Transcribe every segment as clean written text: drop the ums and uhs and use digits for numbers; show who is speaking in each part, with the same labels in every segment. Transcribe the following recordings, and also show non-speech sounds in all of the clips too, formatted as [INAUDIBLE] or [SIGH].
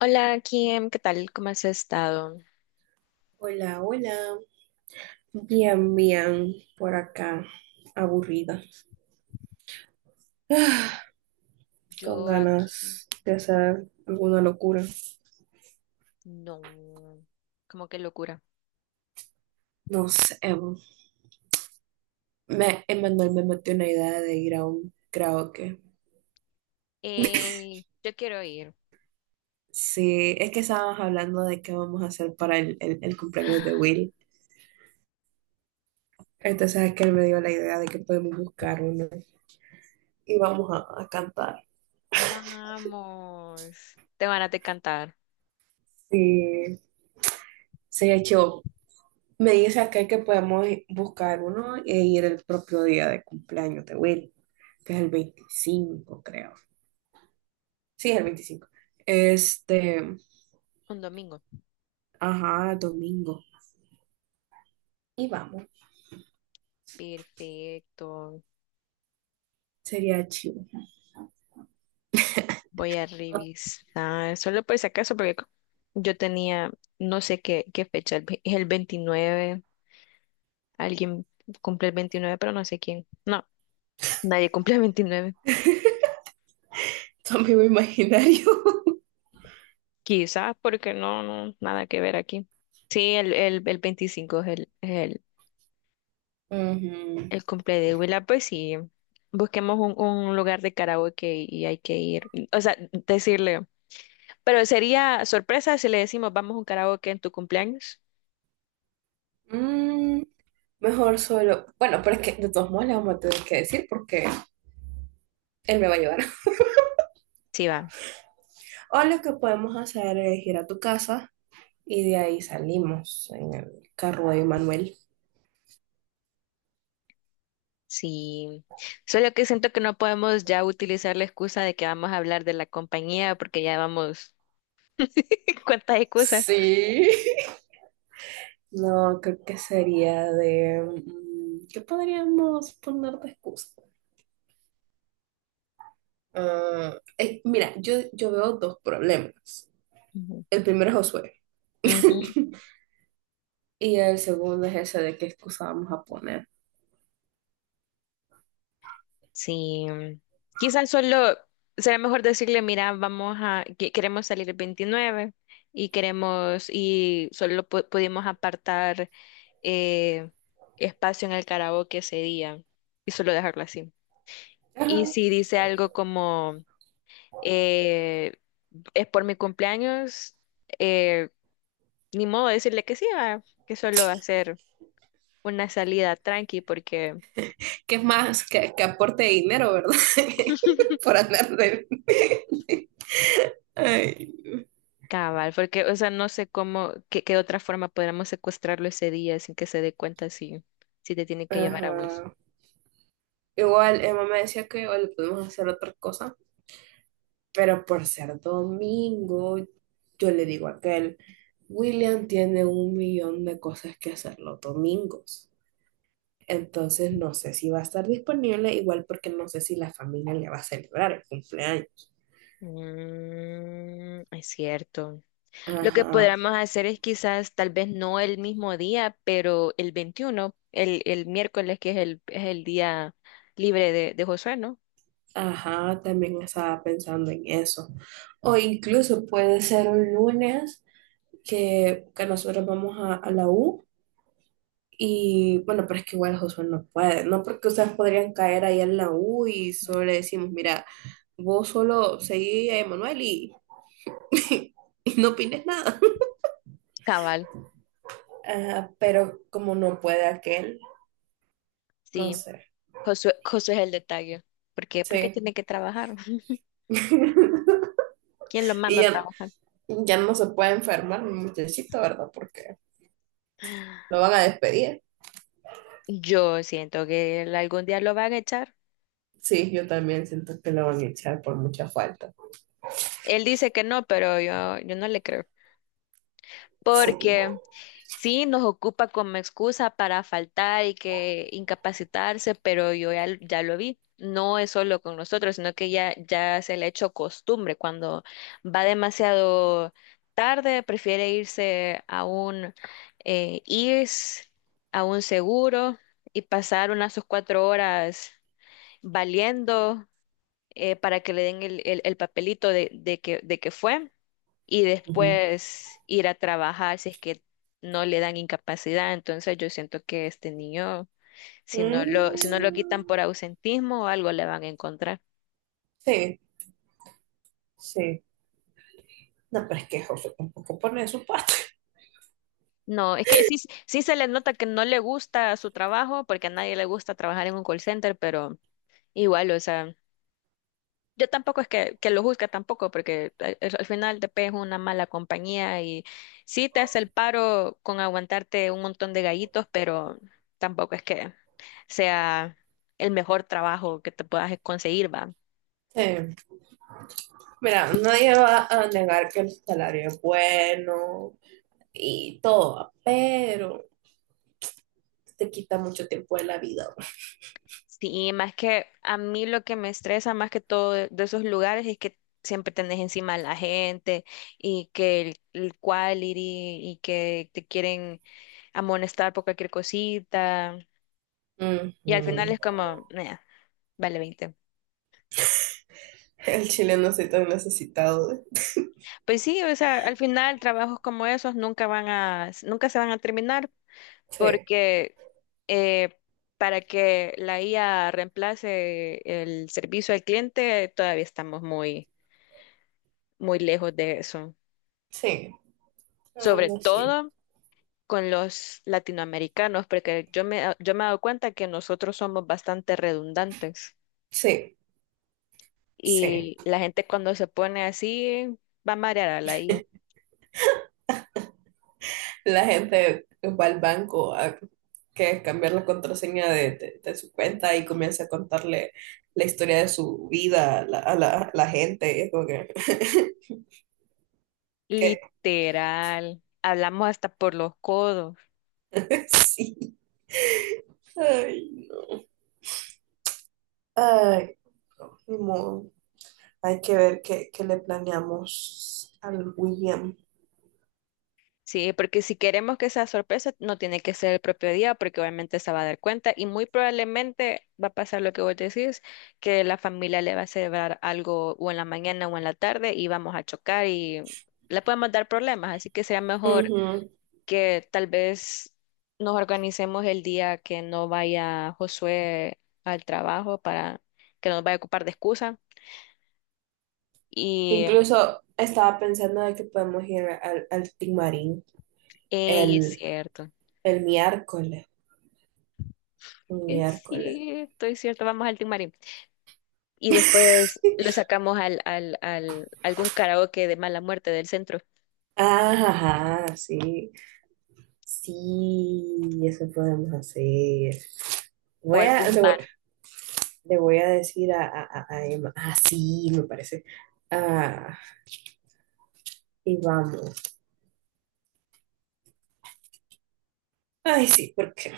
Speaker 1: Hola, Kim, ¿qué tal? ¿Cómo has estado?
Speaker 2: Hola, hola. Bien, bien, por acá, aburrida. Ah, con
Speaker 1: Yo aquí,
Speaker 2: ganas de hacer alguna locura.
Speaker 1: no, como que locura.
Speaker 2: No sé, Evo. Emanuel me metió una idea de ir a un karaoke.
Speaker 1: Yo quiero ir.
Speaker 2: Sí, es que estábamos hablando de qué vamos a hacer para el cumpleaños de Will. Entonces es que él me dio la idea de que podemos buscar uno y vamos a cantar.
Speaker 1: Vamos. Te van a cantar
Speaker 2: Sí, se echó. Me dice aquel que podemos buscar uno e ir el propio día de cumpleaños de Will, que es el 25, creo. Sí, es el 25. Este,
Speaker 1: un domingo.
Speaker 2: ajá, domingo. Y vamos.
Speaker 1: Perfecto.
Speaker 2: Sería chido.
Speaker 1: Voy a revisar, solo por si acaso, porque yo tenía, no sé qué, qué fecha, es el 29. Alguien cumple el 29, pero no sé quién. No, nadie cumple el 29.
Speaker 2: [LAUGHS] Tu amigo imaginario. [LAUGHS]
Speaker 1: Quizás porque no, no, nada que ver aquí. Sí, el 25 es
Speaker 2: Ujú.
Speaker 1: el cumple de Willa, pues sí, busquemos un lugar de karaoke y hay que ir, o sea, decirle, pero sería sorpresa si le decimos vamos a un karaoke en tu cumpleaños.
Speaker 2: Mm, Mejor solo. Bueno, pero es que de todos modos le vamos a tener que decir porque él me va a llevar. [LAUGHS]
Speaker 1: Sí, va,
Speaker 2: O lo que podemos hacer es ir a tu casa y de ahí salimos en el carro de Manuel.
Speaker 1: sí. Solo que siento que no podemos ya utilizar la excusa de que vamos a hablar de la compañía porque ya vamos, [LAUGHS] ¿cuántas excusas?
Speaker 2: Sí. No, creo que sería de... ¿Qué podríamos poner de excusa? Ah, mira, yo veo dos problemas.
Speaker 1: Ujú.
Speaker 2: El primero es Josué.
Speaker 1: Ujú.
Speaker 2: [LAUGHS] Y el segundo es ese de qué excusa vamos a poner.
Speaker 1: Sí, quizás solo será mejor decirle, mira, queremos salir el 29 y queremos, y solo pudimos apartar eh, espacio en el karaoke ese día y solo dejarlo así. Y
Speaker 2: Ajá.
Speaker 1: si dice algo como, eh, es por mi cumpleaños, eh, ni modo de decirle que sí, va, que solo hacer una salida tranqui porque
Speaker 2: Que es más que aporte dinero, ¿verdad? [LAUGHS] Por andar de... [LAUGHS] Ay.
Speaker 1: cabal, porque, o sea, no sé cómo, qué, qué otra forma podríamos secuestrarlo ese día sin que se dé cuenta si, si te tiene que llevar a vos.
Speaker 2: Ajá. Igual, Emma me decía que igual le podemos hacer otra cosa, pero por ser domingo, yo le digo a aquel, William tiene un millón de cosas que hacer los domingos. Entonces no sé si va a estar disponible, igual porque no sé si la familia le va a celebrar el cumpleaños.
Speaker 1: Mm, es cierto. Lo que
Speaker 2: Ajá,
Speaker 1: podríamos hacer es quizás, tal vez no el mismo día, pero el 21, el miércoles, que es el día libre de Josué, ¿no?
Speaker 2: ajá, también estaba pensando en eso. O incluso puede ser un lunes que nosotros vamos a la U. Y bueno, pero es que igual Josué no puede, no porque ustedes podrían caer ahí en la U y solo le decimos, mira, vos solo seguí a Emanuel y, [LAUGHS] y no opines nada.
Speaker 1: Cabal,
Speaker 2: Ajá, pero como no puede aquel, no
Speaker 1: sí.
Speaker 2: sé,
Speaker 1: Josué es el detalle. ¿Por qué? Porque
Speaker 2: sí.
Speaker 1: tiene que trabajar. [LAUGHS]
Speaker 2: [LAUGHS]
Speaker 1: ¿Quién lo
Speaker 2: Y
Speaker 1: manda a
Speaker 2: ya,
Speaker 1: trabajar?
Speaker 2: ya no se puede enfermar mi muchachito, ¿verdad? Porque lo van a despedir.
Speaker 1: Yo siento que él algún día lo van a echar.
Speaker 2: Sí, yo también siento que lo van a echar por mucha falta.
Speaker 1: Él dice que no, pero yo no le creo.
Speaker 2: Sí.
Speaker 1: Porque sí, nos ocupa como excusa para faltar y que incapacitarse, pero yo ya, ya lo vi. No es solo con nosotros, sino que ya, ya se le ha hecho costumbre. Cuando va demasiado tarde, prefiere irse a un IRS, a un seguro y pasar unas sus cuatro horas valiendo para que le den el papelito de que fue y
Speaker 2: Ujú.
Speaker 1: después ir a trabajar si es que no le dan incapacidad. Entonces yo siento que este niño,
Speaker 2: Mm,
Speaker 1: si no lo quitan por ausentismo o algo le van a encontrar.
Speaker 2: sí, sí. No, pero es que José tampoco pone de su parte.
Speaker 1: No, es que sí, sí se le nota que no le gusta su trabajo, porque a nadie le gusta trabajar en un call center, pero igual, o sea. Yo tampoco es que lo juzgue tampoco, porque al final DP es una mala compañía y sí te hace el paro con aguantarte un montón de gallitos, pero tampoco es que sea el mejor trabajo que te puedas conseguir, va.
Speaker 2: Sí. Mira, nadie va a negar que el salario es bueno y todo, pero te quita mucho tiempo de la vida.
Speaker 1: Sí, más que a mí lo que me estresa más que todo de esos lugares es que siempre tenés encima a la gente y que el quality y que te quieren amonestar por cualquier cosita y al final
Speaker 2: Ujú.
Speaker 1: es como, "Nah, vale veinte".
Speaker 2: El chileno soy tan necesitado.
Speaker 1: Pues sí, o sea, al final trabajos como esos nunca van a, nunca se van a terminar
Speaker 2: Sí,
Speaker 1: porque eh, para que la IA reemplace el servicio al cliente, todavía estamos muy, muy lejos de eso.
Speaker 2: sí, la
Speaker 1: Sobre
Speaker 2: verdad sí.
Speaker 1: todo con los latinoamericanos, porque yo me, ah, yo me he dado cuenta que nosotros somos bastante redundantes
Speaker 2: Sí, sí.
Speaker 1: y la gente cuando se pone así va a marear a la IA.
Speaker 2: La gente va al banco a que cambiar la contraseña de su cuenta y comienza a contarle la historia de su vida a la gente. Y es como que, [LAUGHS] que-
Speaker 1: Literal, hablamos hasta por los codos.
Speaker 2: [LAUGHS] sí. Ay, no. Ay, no. Ni modo. Hay que ver qué le planeamos al William.
Speaker 1: Sí, porque si queremos que sea sorpresa, no tiene que ser el propio día, porque obviamente se va a dar cuenta y muy probablemente va a pasar lo que vos decís, que la familia le va a celebrar algo o en la mañana o en la tarde y vamos a chocar y le podemos dar problemas, así que será mejor
Speaker 2: Ujú.
Speaker 1: que tal vez nos organicemos el día que no vaya Josué al trabajo para que no nos vaya a ocupar de excusa y,
Speaker 2: Incluso estaba pensando de que podemos ir al Timarín
Speaker 1: ey, es
Speaker 2: el,
Speaker 1: cierto,
Speaker 2: el miércoles. Un miércoles.
Speaker 1: es cierto, vamos al Team y
Speaker 2: [LAUGHS]
Speaker 1: después lo sacamos al algún karaoke de mala muerte del centro
Speaker 2: Ah, ajá, sí. Sí, eso podemos hacer.
Speaker 1: o
Speaker 2: Voy a,
Speaker 1: algún bar.
Speaker 2: le voy a decir a Emma. Ah, sí, me parece. Ah, y vamos. Ay, sí, porque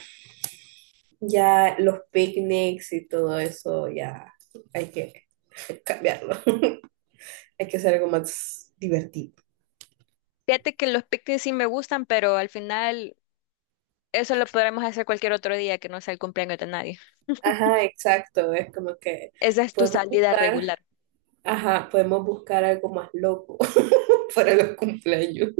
Speaker 2: ya los picnics y todo eso, ya hay que [LAUGHS] cambiarlo. [LAUGHS] Hay que hacer algo más divertido.
Speaker 1: Fíjate que los picnics sí me gustan, pero al final eso lo podremos hacer cualquier otro día que no sea el cumpleaños de nadie.
Speaker 2: Ajá, exacto. Es como que
Speaker 1: Esa es tu
Speaker 2: podemos
Speaker 1: salida
Speaker 2: buscar,
Speaker 1: regular.
Speaker 2: ajá, podemos buscar algo más loco [LAUGHS] para los cumpleaños.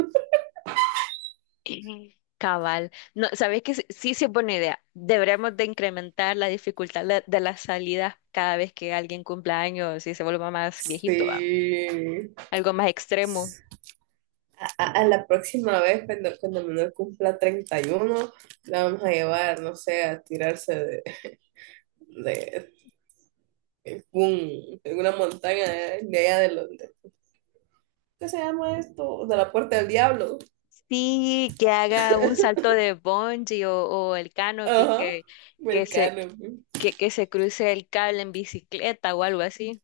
Speaker 1: Ujú. Cabal. No, ¿sabes qué? Sí, sí, es buena idea. Deberíamos de incrementar la dificultad de las salidas cada vez que alguien cumpla años y se vuelva más viejito, ¿va?
Speaker 2: Sí.
Speaker 1: Algo más extremo.
Speaker 2: A la próxima vez, cuando Manuel cumpla 31, la vamos a llevar, no sé, a tirarse de, de una montaña de allá de Londres ¿Qué se llama esto? De la Puerta del Diablo.
Speaker 1: Sí, que haga un salto de bungee o el canopy
Speaker 2: Ajá,
Speaker 1: que se,
Speaker 2: Mercano.
Speaker 1: que se cruce el cable en bicicleta o algo así.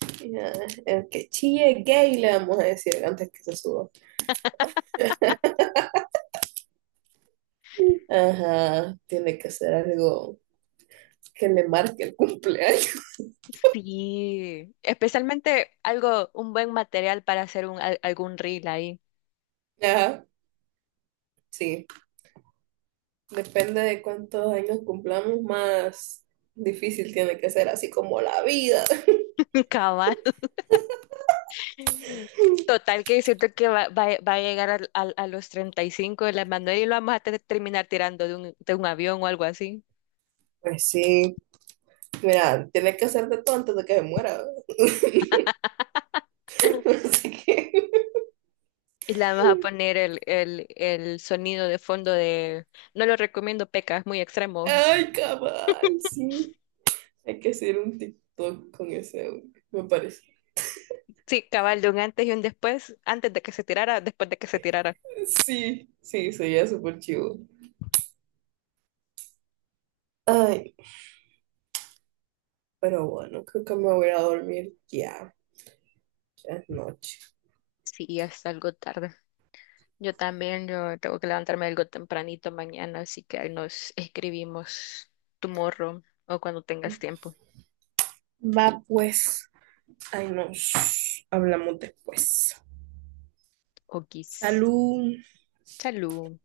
Speaker 2: [LAUGHS] El que chille gay le vamos a decir antes que se suba. Ajá, tiene que ser algo que le marque el cumpleaños.
Speaker 1: Sí, especialmente algo, un buen material para hacer algún reel ahí.
Speaker 2: [LAUGHS] Ajá, sí. Depende de cuántos años cumplamos, más difícil tiene que ser, así como la vida.
Speaker 1: [LAUGHS] Cabal. Total que siento que va a llegar los 35 de la Manuel y lo vamos a terminar tirando de un avión o algo así.
Speaker 2: Pues sí, mira, tiene que hacer de todo antes de que se muera. [LAUGHS] Así que,
Speaker 1: Y le vamos a poner el sonido de fondo de... No lo recomiendo, Peca, es muy extremo.
Speaker 2: ay, cabal, sí. Hay que hacer un TikTok con ese, me parece.
Speaker 1: Sí, cabal, de un antes y un después, antes de que se tirara, después de que se tirara.
Speaker 2: Sí, sí, sería súper chivo. Ay, pero bueno, creo que me voy a ir a dormir ya. Ya es noche.
Speaker 1: Sí, es algo tarde. Yo también, yo tengo que levantarme algo tempranito mañana, así que ahí nos escribimos tomorrow o cuando tengas tiempo.
Speaker 2: Va pues. Ay, nos hablamos después.
Speaker 1: Okis.
Speaker 2: Salud.
Speaker 1: Salud.